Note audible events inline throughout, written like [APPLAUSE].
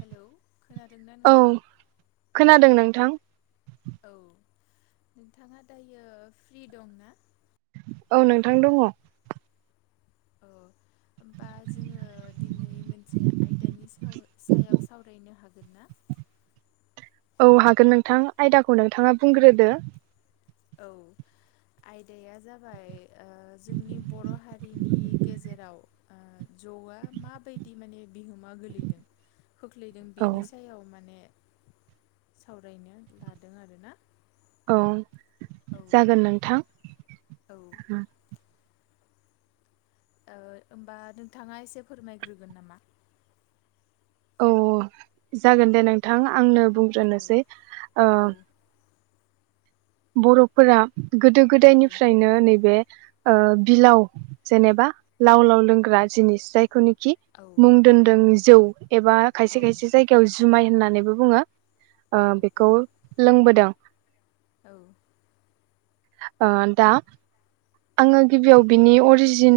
Hello खोनादोंना औ नोंथां? खोनादों नोंथां औ नोंथाङा दायो फ्रि दं ना? औ नोंथां दङ। औ होमबा जोङो दिनै मोनसे आयदानि साव सायाव सावरायनो हागोन ना? औ हागोन नोंथां आयदाखौ नोंथाङा बुंग्रोदो। औ आयदाया जाबाय ओ जोंनि बर' हारिनि गेजेराव ओ जौ आ माबायदि माने बिहोमा गोलैदों। खोख्लैदों औ बेनि सायाव माने सावरायनो लादों आरोना। औ। औ जागोन नोंथां। ओ ओ होमबा नोंथाङा एसे फोरमायग्रोगोन नामा? औ जागोन दे नोंथां आंनो बुंग्रोनोसै ओ औ बर'फोरा गोदो गोदायनिफ्रायनो नैबे ओ बिलाव जेनेबा लाव लाव लोंग्रा जिनिस जायखौनि खि औ मुं दोनदों जौ एबा औ खायसे खायसे जायगायाव ज जुमाय होननानैबो बुङो। औ ओ औ बेखौ लोंबोदों औ ओ दा आङो गिबियाव बिनि अरिजिन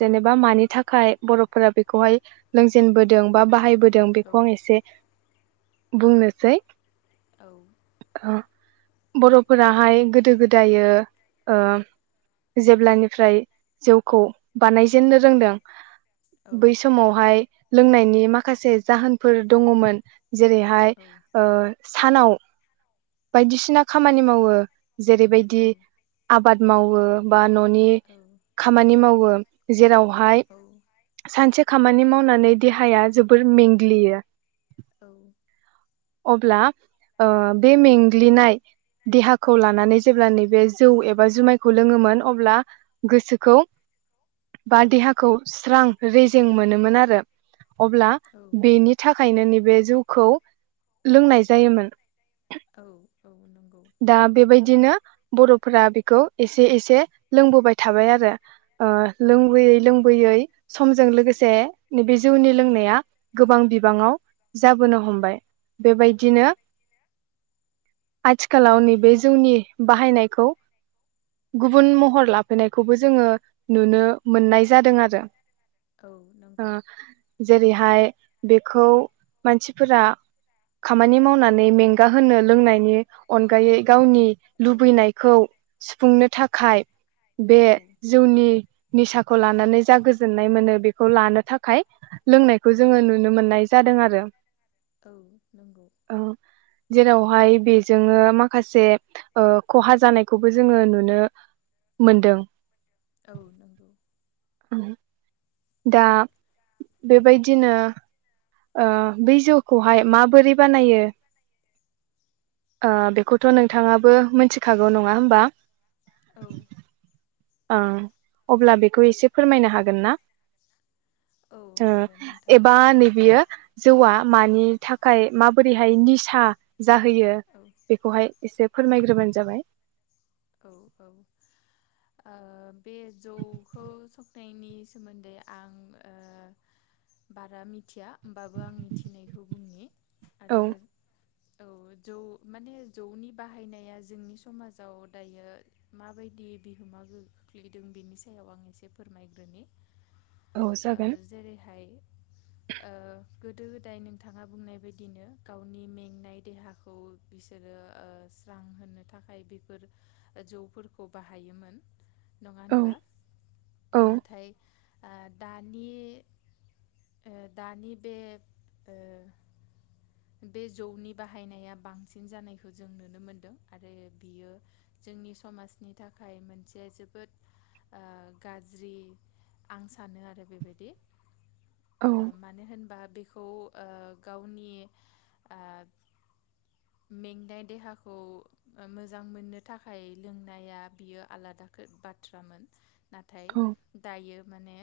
जेनेबा मानि थाखाय बर'फोरा बेखौहाय लोंजेनबोदों बा बाहायबो दों बेखौ आं एसे बुंनोसै औ ओ बर'फोराहाय गोदो गोद दायो ओ जेब्लानिफ्राय जौखौ बानायजेननो रोंदों बै समावहाय लोंनायनि माखासे जाहोनफोर दङ'मोन। जेरैहाय ओ सानाव बायदिसिना खामानि मावो जेरैबाय दि आबाद मावो बा न' नि खामानि मावो। जेराव हाय सानसे खामानि मावनानै देहाया जोबोर मेंग्लियो। औ अब्ला ओ बे मेंग्लिनाय देहाखौ लानानै जेब्ला नैबे जौ एबा जुमायखौ लोङोमोन अब्ला गोसोखौ बा देहाखौ स्रां रेजें मोनोमोन आरो। अब्ला औ बेनि थाखायनो नैे बे जौखौ लोंनाय जायोमोन। औ नंगौ दा बेबायदिनो बर'फोरा बेखौ एसे एसे लोंबोबाय थाबाय आरो। ओ औ लोंबोयै लोंबोयै समजों लोगोसे नैबे जौनि लोंनाया गोबां औ बिबाङाव जाबोनो हमबाय। औ नंगौ औ बेबायदिनो आथिखालाव नैबे जोंनि बाहायनायखौ गुबुन महर लाफैनाय खौबो जोंङो नुनो मोननाय जादों आरो। नंगौ औ जेरै हाय बेखौ मानसिफोरा खामानि मावनानै मेंगा होनो लोंनायनि अनगायै गावनि लुबैनायखौ सुफुंनो थाखाय बे जौनि निसा खौ लानानै जा गोजोननाय मोनो बेखौ लानो थाखाय लोंनायखौ जोंङो नुनो मोननाय जादों आरो। औ नंगौ। ओ जेरावहाय बेजोंनो माखासे ओ खहा जानायखौबो जोंङो नुनो मोनदों। औ नंगौ। औ दा बेबायदिनो ओ बै जौखौहाय माबोरै बानायो ओ बेखौथ' नोंथांङाबो मोन्थिखागौ नंङा होमबा? औ ओं अब्ला बेखौ एसे फोरमायनो हागोन ना? औ हो हागोन नोंथां एबा नै बियो जौआ मानि थाखाय माबो रैहाय निसा जाहोयो औ बेखौहाय एसे फोरमायग्रोबानो जाबाय। औ औ आरो औ औ जौ माने जौ नि बाहायनाया जोंनि समाजाव दायो माबायदि बिहोमा गोख्लैदों बेनि सायाव आं एसे फोरमायग्रोनि। औ ओ जागोन जेरैहाय ओ गोदो गोदाय नोंथांङा बुंनाय बायदिनो गावनि मेंनाय देहाखौ बिसोरो ओ स्रां होनो थाखाय बिफोर ओ जौ फोरखौ बाहायोमोन। नंङा औ होनबा? औ नाथाय आ दानि ओ दानि बे ओ बे जौ नि बाहायनाया बांसिन जानायखौ जों नुनो मोनदों, आरो बियो जोंनि समाजनि थाखाय मोनसे जोबोद आ गाज्रि आं सानो आरो बे बायदि औ ओ मानो होनबा बेखौ खौ ओ गावनि ओ मेंनाय देहाखौ ओ मोजां मोननो थाखाय लोंनाया बियो आलादा खो-बाथ्रामोन। नाथाय औ दायो माने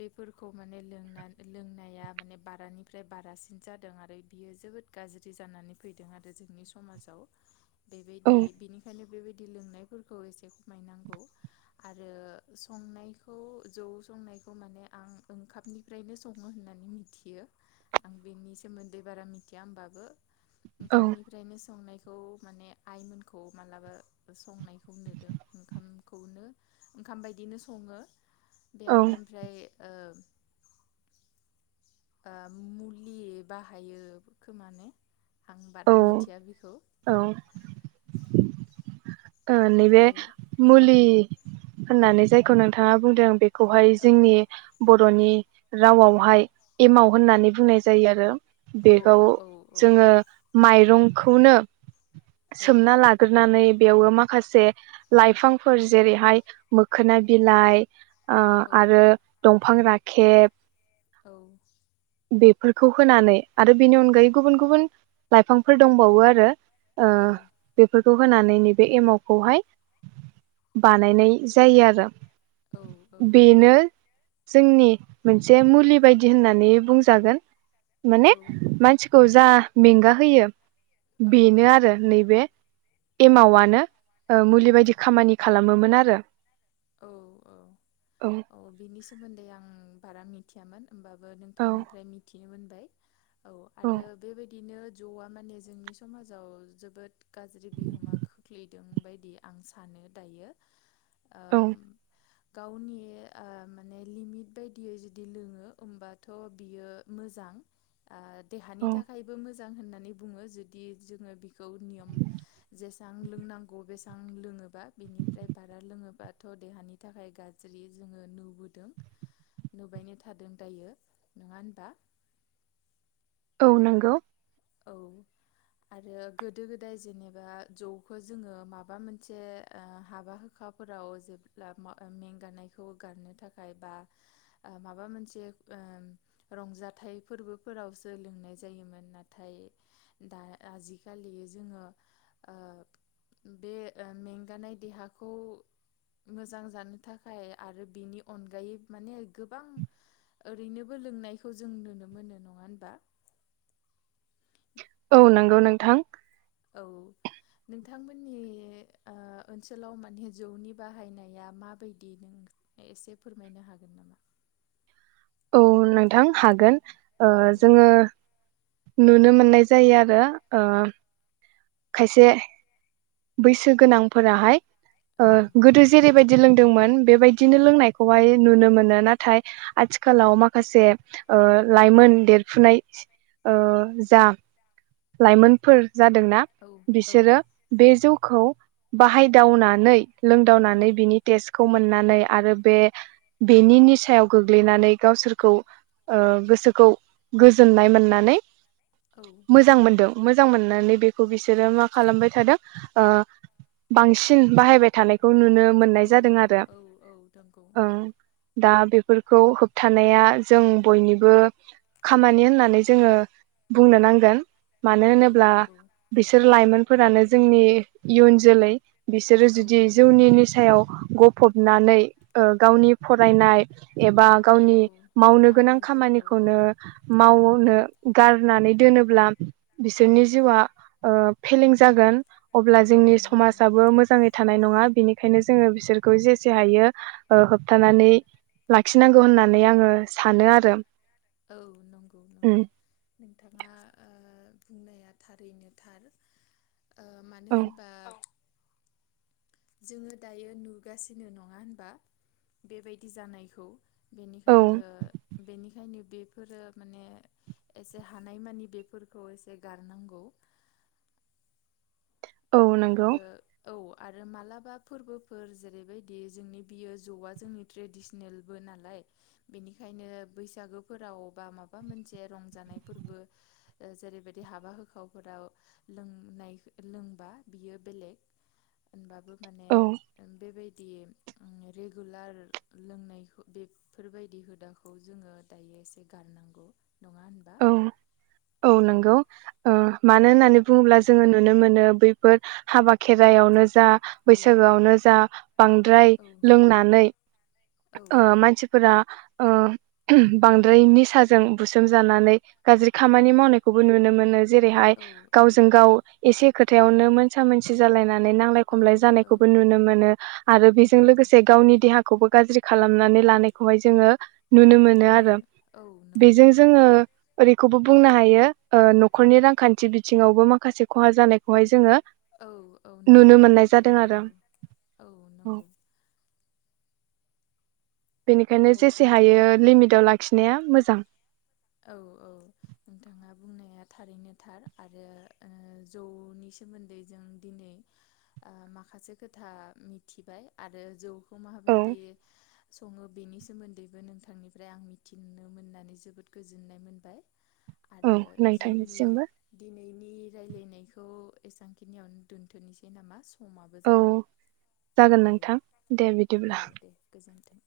बेफोरखौ माने लोंनान लोंनाया माने बारानिफ्राय बारासिन जादों आरो बियो जोबोद गाज्रि जानानै फैदों आरो जोंनि समाजाव औ बेबायदि बिनिखायनो बेबायदि लोंनायफोरखौ एसे खमायनांगौ आरो संनायखौ जौ संनायखौ माने आं ओंखामनिफ्रायनो सङो होननानै मिथियो आं बेनि सोमोन्दै बारा मिथिया होमबाबो ओंखामनिफ्रायनो संनाय खौ माने आइमोनखौ मालाबा संनायखौ नोदों ओंखामखौनो ओंखाम बायदिनो सङो। औ बेवहाय ओमफ्राय ओ ओ मुलि बाहायो खोमा ने? आं औ बारा मिथिया बेखौ औ। ओ नैबे बे मुलि होननानै जायखौ नोंथाङा बुंदों बे खौहाय औ जोंनि बर' बर'नि रावावहाय एमाव होननानै बुंनाय जायो आरो। औ बेखौ औ औ जोङो माइरं खौनो सोमना लाग्रोनानै बेवबो माखासे लाइफांफोर जेरैहाय मोखोना बिलाइ, ओ आरो दं फां राखेब, औ बेफोरखौ होनानै आरो बेनि अनगायै गुबुन गुबुन लाइफांफोर दंबावो आरो ओ बेफोर बेखौ होनानै नैबे एमावखौहाय बानायनाय जायो आरो औ औ बेनो जोंनि मोनसे मुलि बायदि होननानै बुंजागोन। माने मानसिखौ जा मेंगा होयो। बेनो आरो नैबे एमावानो मुलि बायदि खामानि खालामोमोन आरो औ औ औ बिनि सोमोन्दै आं बारा मि थियामोन। होमबाबो औ नोंथांनिफ्राय मिथिनो मोनबाय। औ आरो बे बायदिनो जौवा माने जोंनि समाजाव जोबोद गाज्रि बिहोमा खोख्लै दों बायदि आं सानो दायो। ओ औ गावनि ओ माने लिमिट बायदियै जुदि लोङो होमबाथ' बियो मोजां। आ औ देहानि थाखायबो मो जां होननानै बुङो जुदि जोङो बिखौ नियम जेसां लोंनांगौ बेसां लोङोबा बिनिफ्राय बारा लोङोबा थ' देहानि थाखाय गाज्रि जोङो नुबोदों नुबायनो थादों दायो। नोङा होनबा? औ नंगौ। औ आरो गोदो गोदाय जेनेबा जौखौ जोङो माबा मोनसे ओ हाबा होखाफोराव जेब्ला मेंगानायखौ गारनो थाखाय बा माबा मोनसे ओ रंजाथाइ फोरबोफोरावसो लोंनाय जायोमोन ना थाय दा आजिखालि जोङो ओ बे मेंगानाय देहाखौ मोजां जानो थाखाय आरो बेनि अनगायै माने गोबां ओरैनोबो लोंनायखौ जों नुनो मोनो। नङा होनबा? औ नंगौ नोंथां। औ नोंथांमोननि ओ ओनसोलाव माने जौनि बाहायनाया माबायदि नों एसे फोरमायनो हागोन नामा? औ नोंथां हागोन। ओ औ जोङो नुनो मोननाय जायो आरो ओ खायसे बैसो गोनांफोराहाय ओ औ गोदो जेरैबायदि दि लोंदोंमोन बेबायदिनो लोंनायखौहाय नुनो मोन नो नाथाय आथिखालाव माखासे ओ लाइमोन देरफुनाय ओ जा लाइमोनफोर जादोंना औ बिसोरो बे जौ खौ बाहायदावनानै औ लोंदावनानै बिनि टेस्ट खौ मोननानै आरो बे बेनि निसायाव गोग्लैनानै गावसोरखौ ओ गोसोखौ गोजोननाय मोननानै औ मोजां मोनदों मोजां मोननानै बेखौ बिसोरो मा खालामबाय थादों ओ बांसिन बाहायबाय थानायखौ नुनो मोननाय औ जादों आरो औ औ नंगौ ओं दा बे फोरखौ होबथानाया जों बयनिबो खामानि होननानै जोङो बुंनो नांगोन [INAUDIBLE] मानो औ होनोब्ला नंगौ बिसोर लाइमोन फोरानो जोंनि इयुन जोलै बिसोरो औ जुदि नंगौ जौनि निसायाव गफबनानै ओ गावनि फरायनाय एबा गावनि औ मावनो गोनां खामानिफोरखौ औ खामानिखौनो औ मावनो नंगौ गारनानै दोनो ब्लाम औ बिसोरनि जिउआ ओ फेलें जागोन अब्ला औ जोंनि नंगौ समाजाबो मोजाङै थानाय नङा बिनि खायनो जोङो बिसोरखौ जेसे हायो हो होबथानानै लाखिनांगौ होननानै आङो सानो आरो। औ नंगौ उम नंगौ नोंथाङा ओ। बुंनाया थारैनो थार। ओ मानो औ होनबा औ। जोङो दायो नुगासिनो नङा होनबा बेबायदि जानायखौ औ बेनिखायनो बेनिखायनो बेफोरो माने एसे हानायमानि बेफोरखौ एसे गारनांगौ औ नंगौ आरो औ। आरो मालाबा फोरबोफोर जेरैबायदि जोंनि बियो ज'आ जोंनि ट्रेडिसनेलबो नालाय बेनिखायनो बैसागोफोराव बा माबा मोनसे रंजानाय फोरबो जेरैबायदि हाबा होखावफोराव लोंनाय लोंबा बियो बेलेग होनबाबो माने औ बेबाय जुदि रेगुलार लोंनाय बेफोरबायदि हुदाखौ जोङो दायो एसे गारनांगौ। नङा होनबा औ औ नंगौ ओ मानो होननानै बुङोब्ला जोङो नुनो मोनो बैफोर हाबा खेरायावनो जा बैसागोआवनो जा बांद्राय औ लोंनानै औ औ ओ मानसिफोरा ओ बांद्राय निसाजों बुसोम जानानै गाज्रि औ खामानि मावनायखौबो नुनो मोनो जेरैहाय औ गावजों गाव एसे खोथायावनो मोनसा मोनसि जालायनानै नांलाय औ खमलाय जानायखौबो नुनों मोनो आरो बेजों औ लोगोसे गावनि देहा खौबो गाज्रि खालामनानै लानायखौहाय जोङो नुनो मोनो आरो औ नंगौ बेजों जोङो नंगौ। ओरैखौबो बुंनो हायो ओ न'खरनि रांखान्थि बिथिङावबो माखासे खहा जानायखौहाय जोङो औ औ नुनो मोनो मोननाय जादों औ आरो नंगौ औ नंगौ बेनिखायनो औ जेसे नोंथाङा हायो लिमिटाव लाखिनाया मोजां। औ औ नोंथाङा बुंनाया थारैनो थार आरो ओ जौनि सोमोन्दै जों दिनै माखासे खोथा मिथिबाय आरो जौ मा औ बायदि सं बेनि सोमोन्दैबो नोंथांनिफ्राय आं मिथिनो मोननानै जोबोद गोजोननाय मोनबाय। औ आरो जोंनि नोंथांनिसिमबो दिनै दिनैनिनि रायलायनायखौ एसेबांखिनियावनो दोन्थ'नोसै नामा समाबो औ जाबाय जागोन औ नोंथां दे बिदिब्ला औ दे गोजोन्थों।